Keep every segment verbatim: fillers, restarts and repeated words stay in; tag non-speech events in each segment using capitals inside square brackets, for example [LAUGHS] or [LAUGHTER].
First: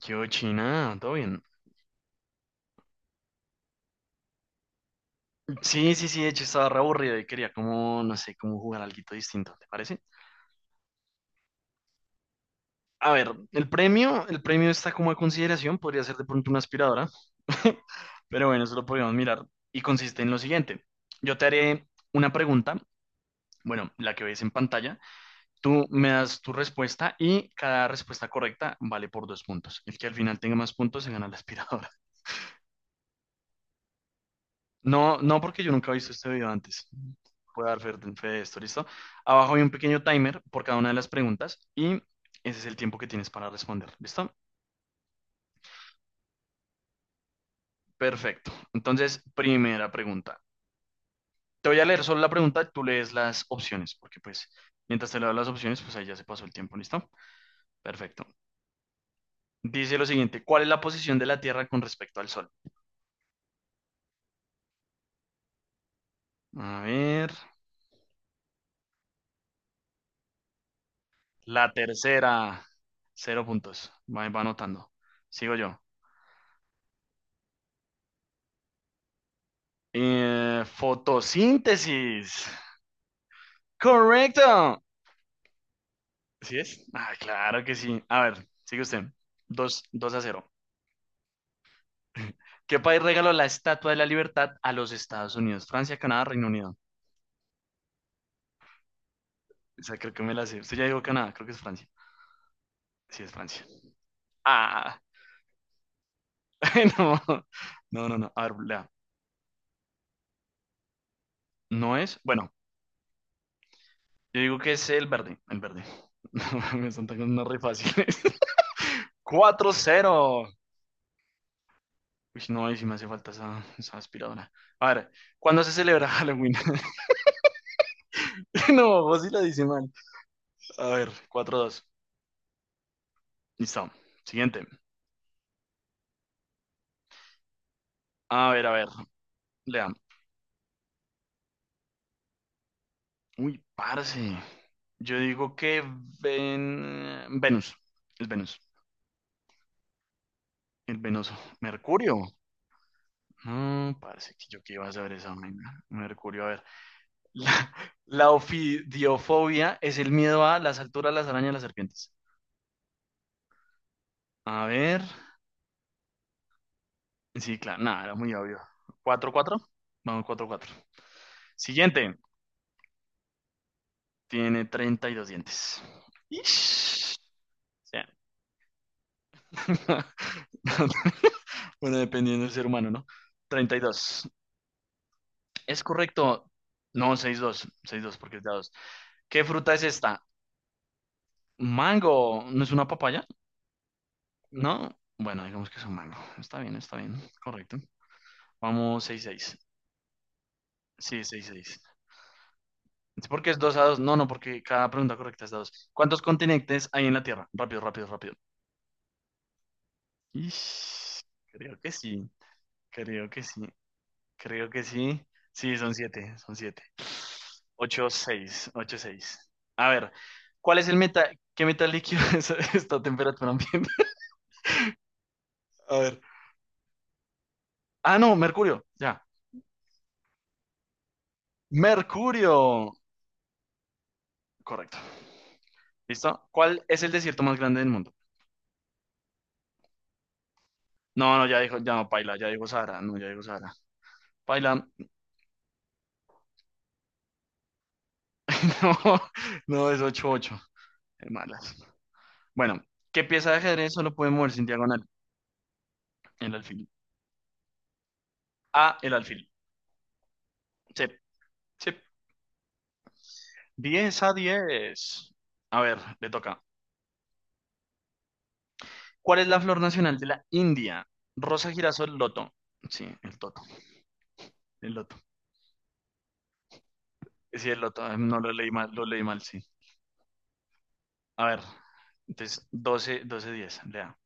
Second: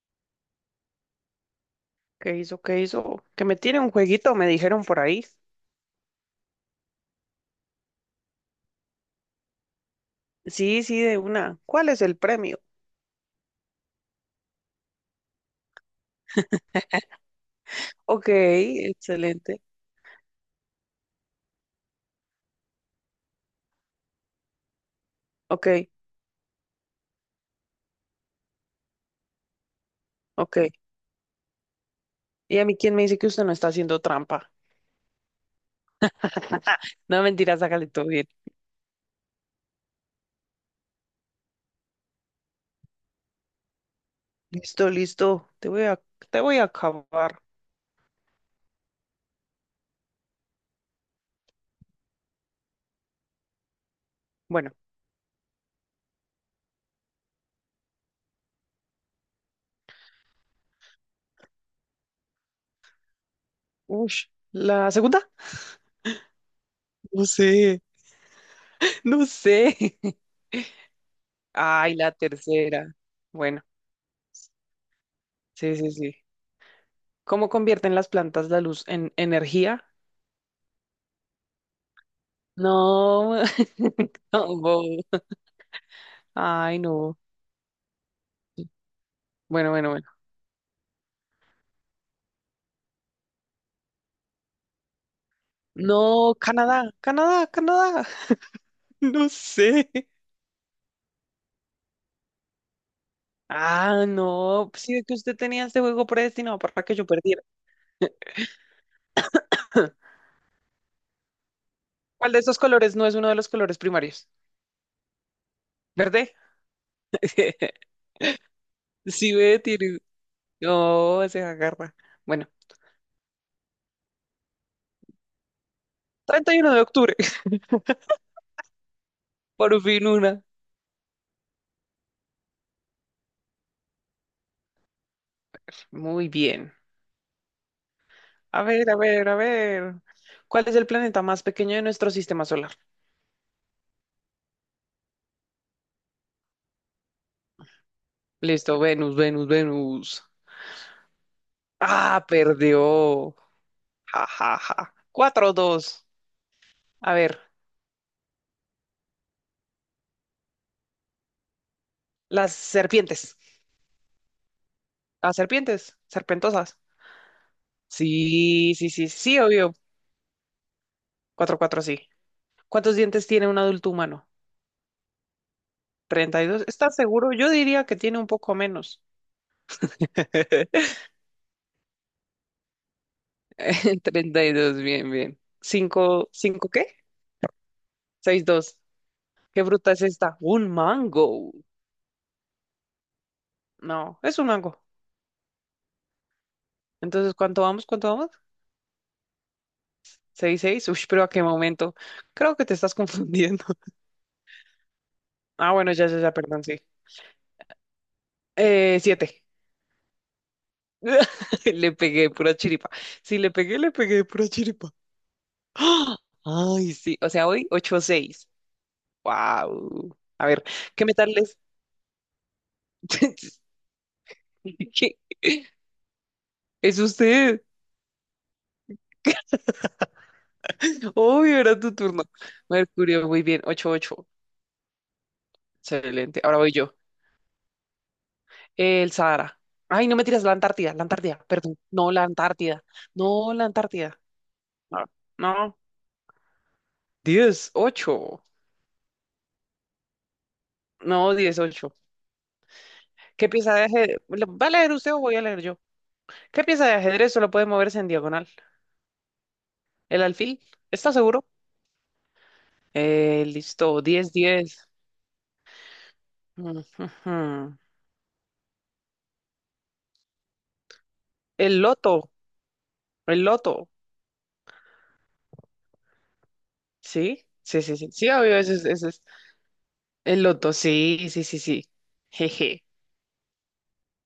¿Qué hubo, China? ¿Todo bien? ¿Qué hizo? ¿Qué hizo? Que me tiene un jueguito, me dijeron por ahí. Sí, sí, sí, de hecho estaba re aburrido y quería como, no sé, como jugar algo distinto, ¿te parece? Sí, sí, de una. ¿Cuál es el premio? A ver, el premio, el premio está como a consideración, podría ser de pronto una aspiradora, [LAUGHS] [LAUGHS] Ok, pero bueno, eso lo podríamos mirar excelente. y consiste en lo siguiente. Yo te haré una pregunta, bueno, la que ves en pantalla, Ok, tú me das tu respuesta y cada respuesta correcta vale por dos puntos. El que al final tenga ok. más puntos se gana la aspiradora. ¿Y a mí quién me dice que usted no está haciendo trampa? No, no, porque yo nunca he visto este video antes. No, mentiras, Voy a dar sácale fe, todo fe bien. de esto, ¿listo? Abajo hay un pequeño timer por cada una de las preguntas y ese es el tiempo que tienes para responder, ¿listo? Listo, listo. Te voy a, te voy a acabar. Perfecto. Entonces, primera pregunta. Te voy a leer solo la pregunta, tú lees las opciones, porque pues Bueno, mientras te leo las opciones, pues ahí ya se pasó el tiempo, ¿listo? Perfecto. Dice lo siguiente, ¿cuál es la posición de la Tierra con respecto al Sol? ush, ¿la segunda? A No ver, sé, no sé. [LAUGHS] la Ay, la tercera, tercera. cero Bueno, puntos. Va, va anotando. Sigo sí, yo. sí, sí. ¿Cómo convierten las plantas la luz en energía? Eh, fotosíntesis. No, [LAUGHS] Correcto. no, ¿Sí Ay, es? Ah, no. claro que sí. A ver, sigue usted. Bueno, Dos, bueno, bueno. dos a cero. ¿Qué país regaló la Estatua de la Libertad a los Estados Unidos? Francia, Canadá, No, Reino Unido. Canadá, Canadá, Canadá. [LAUGHS] No O sé. sea, creo que me la sé. Usted ya dijo Canadá, creo que es Francia. Sí, es Francia. Ah, no. pues Ah, Sí, que usted tenía este juego predestinado para que [LAUGHS] yo no. perdiera. No, no, no. A ver, lea. [LAUGHS] No es. ¿Cuál de Bueno, estos colores no es uno de los colores primarios? yo digo que es el verde. El verde. [LAUGHS] ¿Verde? No, me están tocando unas re [LAUGHS] fáciles. [LAUGHS] Sí, ve, tiene. cuatro cero. No, se agarra. Uy, Bueno, no, ahí sí me hace falta esa, esa aspiradora. A ver, ¿cuándo se celebra Halloween? treinta y uno de octubre. [LAUGHS] [LAUGHS] No, vos sí la dice Por mal. fin una. A ver, cuatro dos. Listo. Siguiente. Muy bien. A A ver, a ver, ver, a ver, a lea. ver. ¿Cuál es el planeta más pequeño de nuestro sistema solar? Uy, parce. Yo digo que ven... Venus. Es Venus. Listo, Venus, Venus, Venus. El venoso. Mercurio. Ah, perdió. No, Ja, parce, que ja, yo que iba a ja. saber esa Cuatro, vaina. dos. Mercurio, a ver. A ver, La, la ofidiofobia es el miedo a las alturas, las arañas, las serpientes. las serpientes. A ver. Las serpientes, serpentosas. Sí, claro, nada, era muy obvio. Sí, sí, sí, Cuatro sí, cuatro. obvio. Vamos, cuatro cuatro. Cuatro, cuatro, sí. Siguiente. ¿Cuántos dientes tiene un adulto humano? Tiene treinta y dos dientes. Treinta y dos. ¿Estás Ish. seguro? O Yo diría que sea, tiene un poco menos. [LAUGHS] [LAUGHS] bueno, dependiendo del ser humano, ¿no? Treinta y dos. Treinta y dos, bien, bien. ¿Es Cinco, correcto? cinco, ¿qué? No, seis dos, seis dos, porque es Seis, de a dos. dos. ¿Qué ¿Qué fruta es fruta es esta? esta? Un mango. ¿Mango? ¿No es una papaya? No, es un mango. No. Bueno, digamos que es un mango. Está bien, está bien. Entonces, ¿cuánto Correcto. vamos? ¿Cuánto vamos? Vamos, seis seis. Seis, seis. Uy, Sí, pero ¿a qué seis seis. momento? Creo que te estás Es porque es confundiendo. dos a dos. [LAUGHS] No, no, porque cada pregunta correcta es de Ah, dos. bueno, ya, ya, ¿Cuántos ya, perdón, sí. continentes hay en la Tierra? Rápido, rápido, rápido. Eh, siete. Ish, [LAUGHS] creo que Le sí. pegué pura chiripa. Creo Si que le sí. pegué, le pegué pura Creo que chiripa. sí. Sí, son ¡Ah! siete. Son siete. Ay, sí. O sea, hoy 8 Ocho seis seis, ocho seis. A ver, Wow. A ver, ¿cuál es el ¿qué meta? metal es? ¿Qué metal líquido [LAUGHS] es esta temperatura [LAUGHS] ambiente? ¿Qué? A ver. Es usted. Ah, no, Mercurio. Ya. Hoy era tu turno. Mercurio. Mercurio, muy bien. Ocho ocho. Correcto. Excelente. ¿Listo? Ahora voy ¿Cuál yo. es el desierto más grande del mundo? El Sahara. Ay, no me tiras la Antártida, la No, Antártida, no, ya perdón. dijo, ya no, No, la Paila, ya dijo Antártida. Sahara. No, ya dijo No, la Sahara. Antártida. Paila, No. No. diez ocho. [LAUGHS] no, no, es ocho ocho. Es No, malas. dieciocho. Bueno, ¿qué ¿Qué pieza de pieza de ajedrez solo ajedrez? puede moverse en ¿Va a leer diagonal? usted o voy a leer yo? El ¿Qué pieza alfil. de ajedrez solo puede moverse en diagonal? A, el alfil. ¿El alfil? Sí, ¿Está seguro? sí. Eh, listo, diez a Diez, diez. diez. A ver, le toca. Mm, ujú. ¿Cuál es la flor nacional de la India? Rosa, El girasol, loto, loto. Sí, el el toto. loto. El loto. ¿Sí? Sí, el Sí, sí, loto. sí. eh, Sí, No lo obvio, leí ese es, mal, lo ese leí es. mal, sí. El loto, sí, A sí, sí, ver, sí. entonces Jeje. doce, doce, diez. Lea.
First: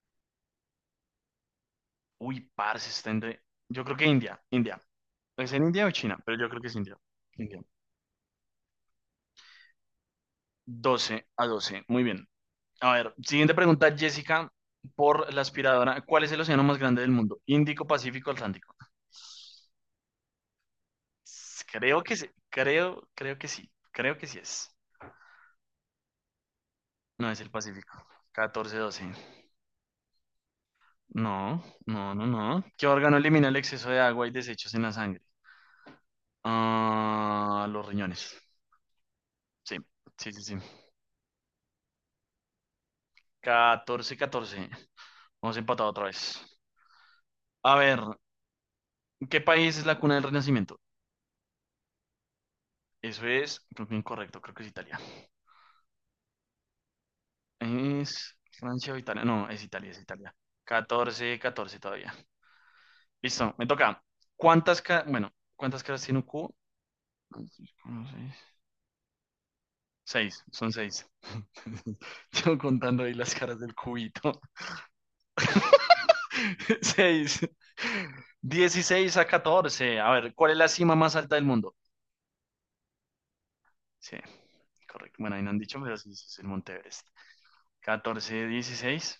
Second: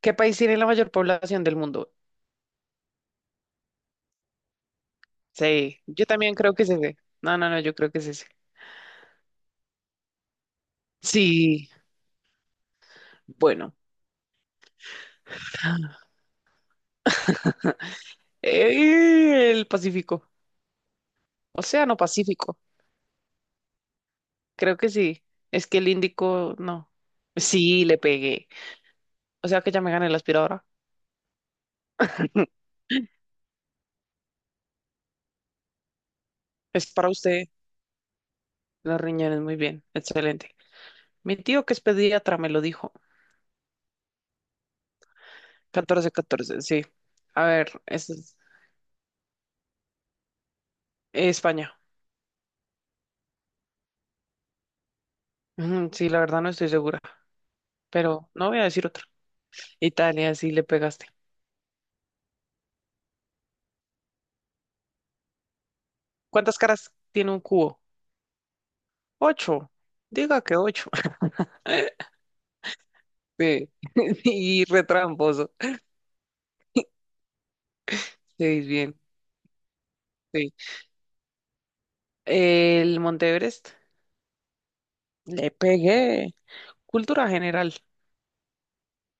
¿Qué país tiene la mayor población del mundo? Uy, parce, está entre. Yo creo que India, India. ¿Es en Sí, India o yo China? también Pero yo creo creo que que es es ese. India. No, no, no, India. yo creo que es ese. doce a Sí, doce. Muy bien. A ver, siguiente bueno. pregunta, [GASPS] Jessica, por la aspiradora. [SIGHS] ¿Cuál es el océano más grande del mundo? Índico, Pacífico, Atlántico. Eh, el Pacífico. S- Océano Creo que sí, Pacífico. creo, creo que sí, creo que sí es. Creo que sí. Es que el índico, no. No es el Sí, le Pacífico. pegué. Catorce doce. O sea que ya me gané la aspiradora. No, no, no, no. [LAUGHS] ¿Qué órgano elimina el exceso de agua y desechos en la sangre? Es para usted. Ah, los riñones. Los riñones, muy Sí, bien. sí, sí, sí. Excelente. Mi tío que es pediatra me lo dijo. Catorce. 14. Hemos empatado otra Catorce vez. catorce. sí. A ver, A ver, es es ¿qué país es la cuna del Renacimiento? España. Eso es, creo que incorrecto, creo que es Italia. Ujú, Sí, la verdad no estoy segura. Pero Es no voy a decir Francia o otra. Italia. No, es Italia, es Italia. Italia, sí le pegaste. Catorce catorce todavía. Listo, me toca. ¿Cuántas ca- bueno, ¿cuántas caras tiene un cubo? ¿Cuántas caras tiene un cubo? Ocho. Diga Seis, que son ocho. seis. [LAUGHS] [LAUGHS] Yo contando ahí las caras Sí. del [LAUGHS] cubito. Y retramposo. [LAUGHS] Seis. Sí, bien. Dieciséis a catorce. A ver, Sí. ¿cuál es la cima más alta del mundo? El Monte Everest. Sí, correcto. Bueno, ahí no Le han dicho, pero sí, sí, pegué. es el Monte Everest. Cultura general. Catorce dieciséis.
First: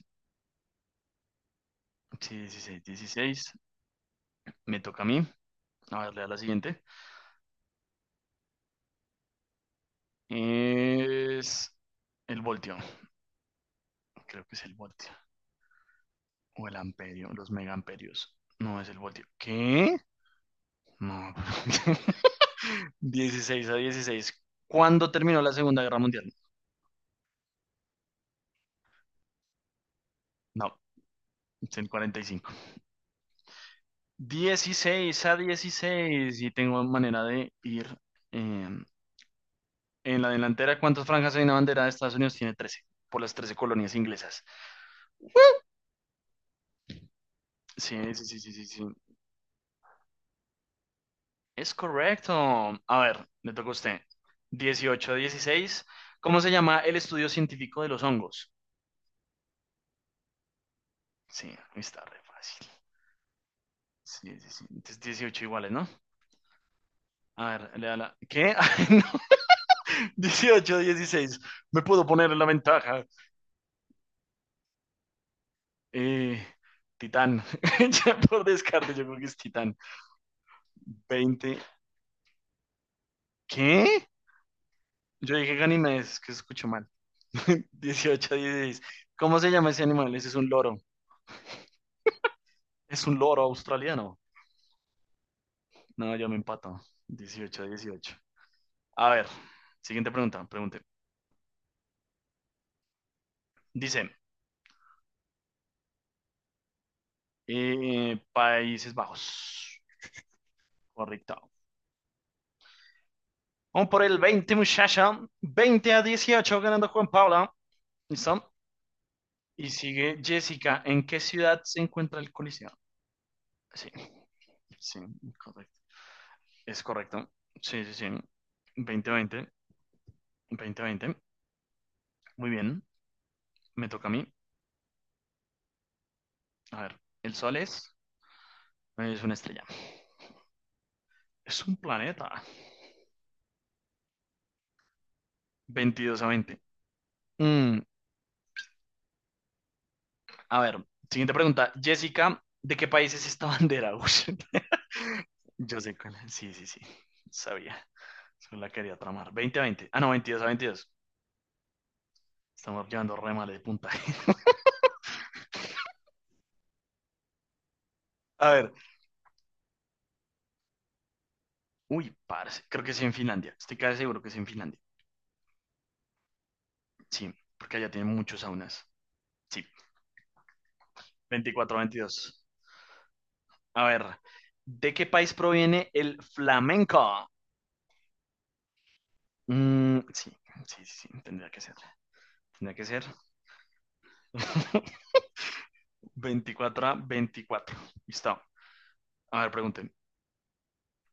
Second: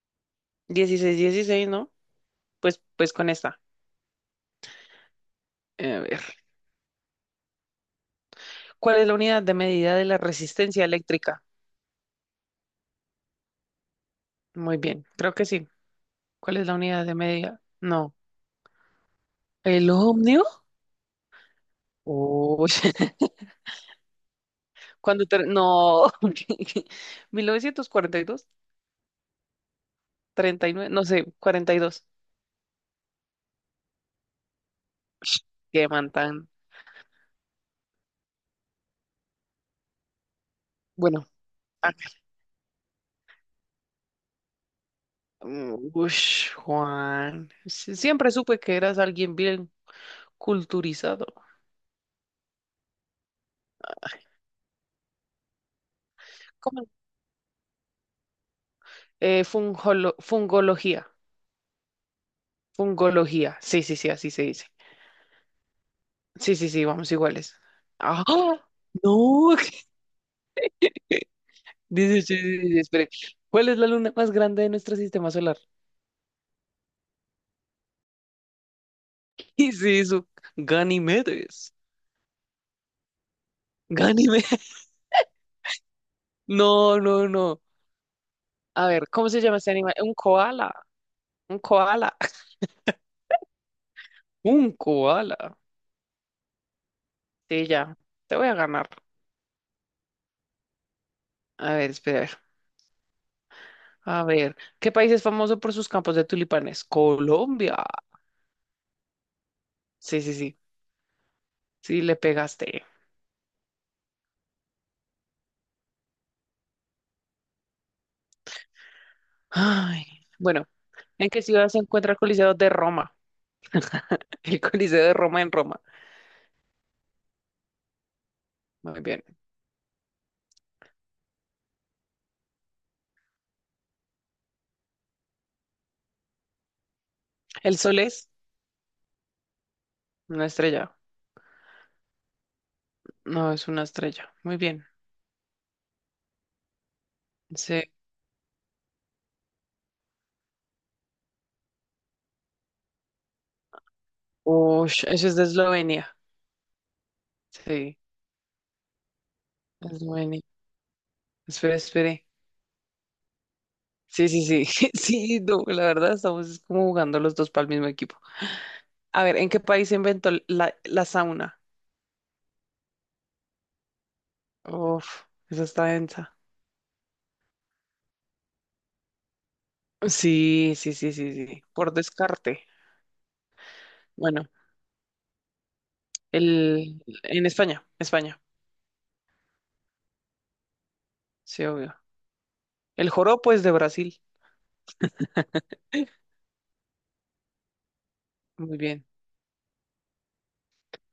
¿Dieciséis, dieciséis, no? Sí, Pues, dieciséis pues con dieciséis esta. Me toca a mí. A A ver, lea ver. la siguiente. ¿Cuál es la unidad de medida de la resistencia eléctrica? Es el voltio. Creo que es el Muy bien, voltio. creo que sí. ¿Cuál O es el la unidad de amperio, los medida? No. megaamperios. No es el voltio. ¿El ¿Qué? ohmio? No. [LAUGHS] Uy. [LAUGHS] Dieciséis a dieciséis. ¿Cuándo Cuando terminó ter- la Segunda Guerra No. Mundial? [LAUGHS] Mil novecientos cuarenta y dos. Treinta y No, nueve. no sé, es en cuarenta y dos. cuarenta y cinco. Dieciséis a Qué man dieciséis. tan. Y tengo manera de ir eh, en la delantera. ¿Cuántas Bueno. franjas hay en la bandera de ah, Estados Unidos? ¿Tiene trece? Por las trece colonias inglesas. mm, ush, Juan. Sí, Sie- sí, Siempre sí, sí, supe sí, que sí. eras alguien bien culturizado. Es correcto. A ver, le toca a usted. dieciocho, dieciséis. ¿Cómo se llama el estudio científico de los hongos? Eh, fungolo- fungología. Sí, está re fácil. Fungología. Sí, sí, sí, así Sí, se sí, sí. dice. Entonces dieciocho iguales, ¿no? Sí, sí, sí, vamos A iguales. ver, le da la... ¡Ah! ¿Qué? [LAUGHS] ¡Oh! Ay, no. ¡No! dieciocho, [LAUGHS] dieciséis. Me puedo Dice, poner sí, en la sí, sí, sí, ventaja. espere. ¿Cuál es la luna más grande de nuestro sistema solar? [LAUGHS] Eh, Titán. [LAUGHS] Ya por descarte, yo creo que es Y Titán. sí, su Veinte. Ganímedes. ¿Qué? Ganímedes. [LAUGHS] Yo dije Ganímedes, es que escucho mal. No, no, no. [LAUGHS] dieciocho, dieciséis. A ver, ¿cómo ¿Cómo se se llama llama este ese animal? animal? Un Ese es un koala. loro. Un koala. [LAUGHS] Es un loro australiano. Un koala. No, yo me empato. dieciocho a Sí, ya. dieciocho. Te voy a ganar. A ver, siguiente pregunta, pregunte. A ver, espera. A ver. Dice, A ver, ¿qué país es famoso por sus campos de tulipanes? Colombia. eh, Países Bajos. Sí, sí, sí. Correcto. Sí, le pegaste. Vamos por el veinte, muchacha. Veinte a dieciocho, ganando Juan Paula. ¿Listo? Y Ay, sigue bueno, Jessica. ¿En qué ¿en qué ciudad ciudad se se encuentra el encuentra el Coliseo de Coliseo? Roma? Sí, [LAUGHS] El sí, Coliseo de Roma en correcto. Roma. Es correcto. Sí, sí, sí. Muy veinte bien. veinte, veinte veinte. Muy bien. Me toca a mí. A ver, el Sol ¿El es, sol es es una estrella. una estrella? Es un planeta. No, es una estrella. Muy bien. Veintidós a veinte. Mm, Sí. a ver, siguiente pregunta. Jessica, ¿de qué país es esta bandera? [LAUGHS] Uy, Ush, eso es de yo sé cuál Eslovenia. es. Sí, sí, sí. Sabía. Sí, Solo la quería tramar. Veinte a veinte. Ah, no, veintidós Eslovenia. a veintidós. Espere, espere. Estamos llevando re mal de puntaje. Sí, sí, sí. [LAUGHS] [LAUGHS] Sí, no, la verdad estamos es como jugando los dos para el mismo equipo. A ver. A ver, ¿en qué país se inventó la, la sauna? Uy, parce. Creo que es en Finlandia. Estoy casi seguro que es en Finlandia. Uf, esa está densa. Sí, porque allá tienen muchos saunas. Sí, Sí, sí, sí, sí, sí. Veinticuatro a Por veintidós. descarte. A ver. Bueno. ¿De qué país proviene el El, flamenco? en España, España, Mm, sí, sí, sí, sí, tendría que sí, ser. obvio. Tenía que ser. El joropo es de Brasil. [LAUGHS] [LAUGHS] Veinticuatro a veinticuatro. Listo. Muy bien. A ver, pregunten.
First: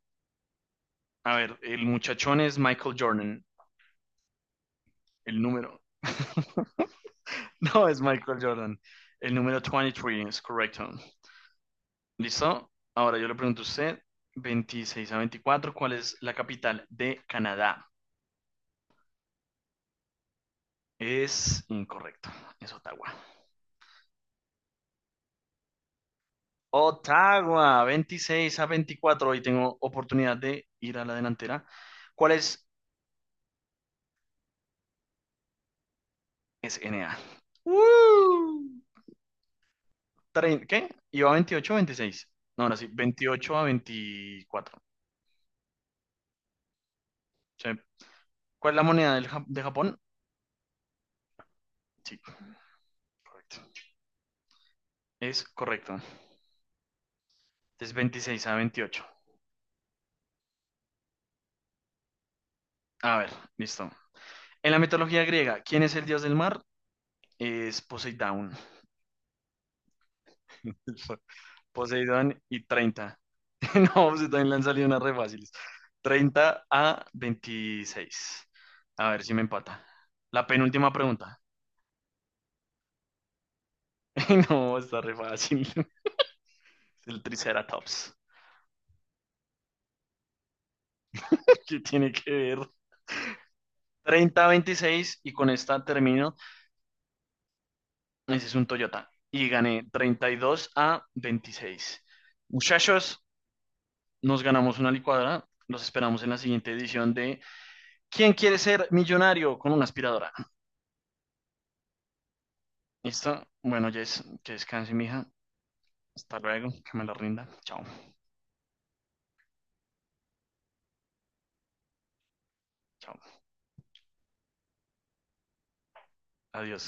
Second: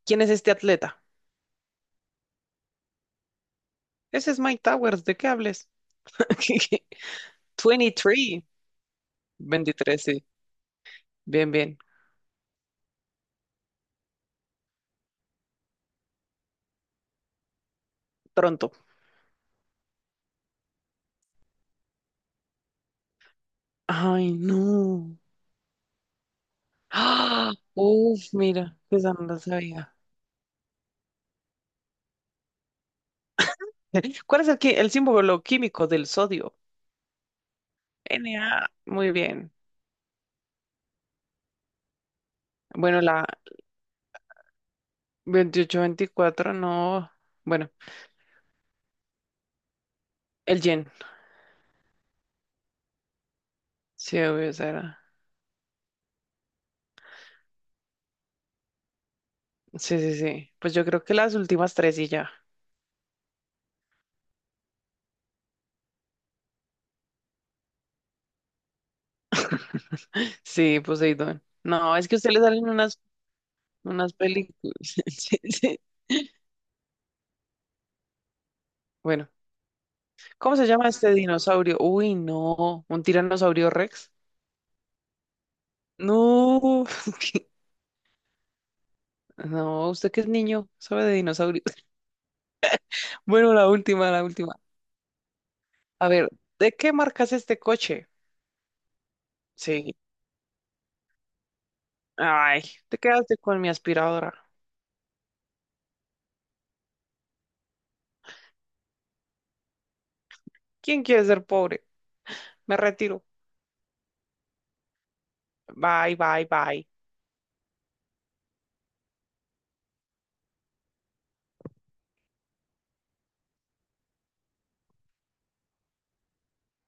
¿Quién es este atleta? A ver, el muchachón es Michael Jordan. Ese es Mike Towers, ¿de qué El hables? número. [LAUGHS] [LAUGHS] No es Michael veintitrés. Jordan. El número veintitrés, sí. veintitrés es correcto. Bien, bien. ¿Listo? Ahora yo le pregunto a usted, veintiséis a veinticuatro, ¿cuál es la capital de Canadá? Pronto. Es incorrecto, es Ottawa. Ay, no. Ah, Ottawa, uf, veintiséis a mira, esa no veinticuatro. la Hoy tengo sabía. oportunidad de ir a la delantera. ¿Cuál es? [LAUGHS] ¿Cuál es el, qui- el símbolo químico del sodio? Es N A. Na. ¡Uh! Muy bien. trein- ¿Qué? Iba veintiocho o veintiséis. No, ahora sí, Bueno, la veintiocho a veinticuatro. veintiocho veinticuatro no. Sí. Bueno, ¿Cuál es la moneda del Ja- de Japón? el yen. Sí, correcto. Sí, obvio, esa era. Es correcto. Es veintiséis a veintiocho. Sí, sí, sí. Pues yo creo que las últimas tres y ya. A ver, listo. En la mitología griega, ¿quién es el dios del mar? Es Poseidón. [LAUGHS] Sí, [LAUGHS] Poseidón. No, es que a usted le Poseidón y salen unas, treinta. [LAUGHS] No, unas Poseidón, le han películas. [LAUGHS] salido unas re Sí, fáciles. sí. Treinta a veintiséis. A ver Bueno, si me empata. La ¿cómo se llama penúltima este pregunta. dinosaurio? Uy, no, un tiranosaurio Rex. [LAUGHS] No, está re fácil. [LAUGHS] No, [LAUGHS] El Triceratops. no, usted que es niño, sabe de dinosaurios. Que [LAUGHS] tiene que ver. Bueno, la última, la treinta a última. veintiséis y con esta A ver, termino. ¿de qué marca es este coche? Ese es un Toyota. Y gané Sí. treinta y dos a veintiséis. Ay, te Muchachos, quedaste con mi aspiradora. nos ganamos una licuadora. Los esperamos en la siguiente edición de ¿Quién quiere ser millonario con una aspiradora? ¿Quién quiere ser pobre? Me retiro. ¿Listo? Bueno, Jess, que descanse, mija. Bye, Hasta bye, luego, bye. que me la rinda. Chao, chao. Adiós.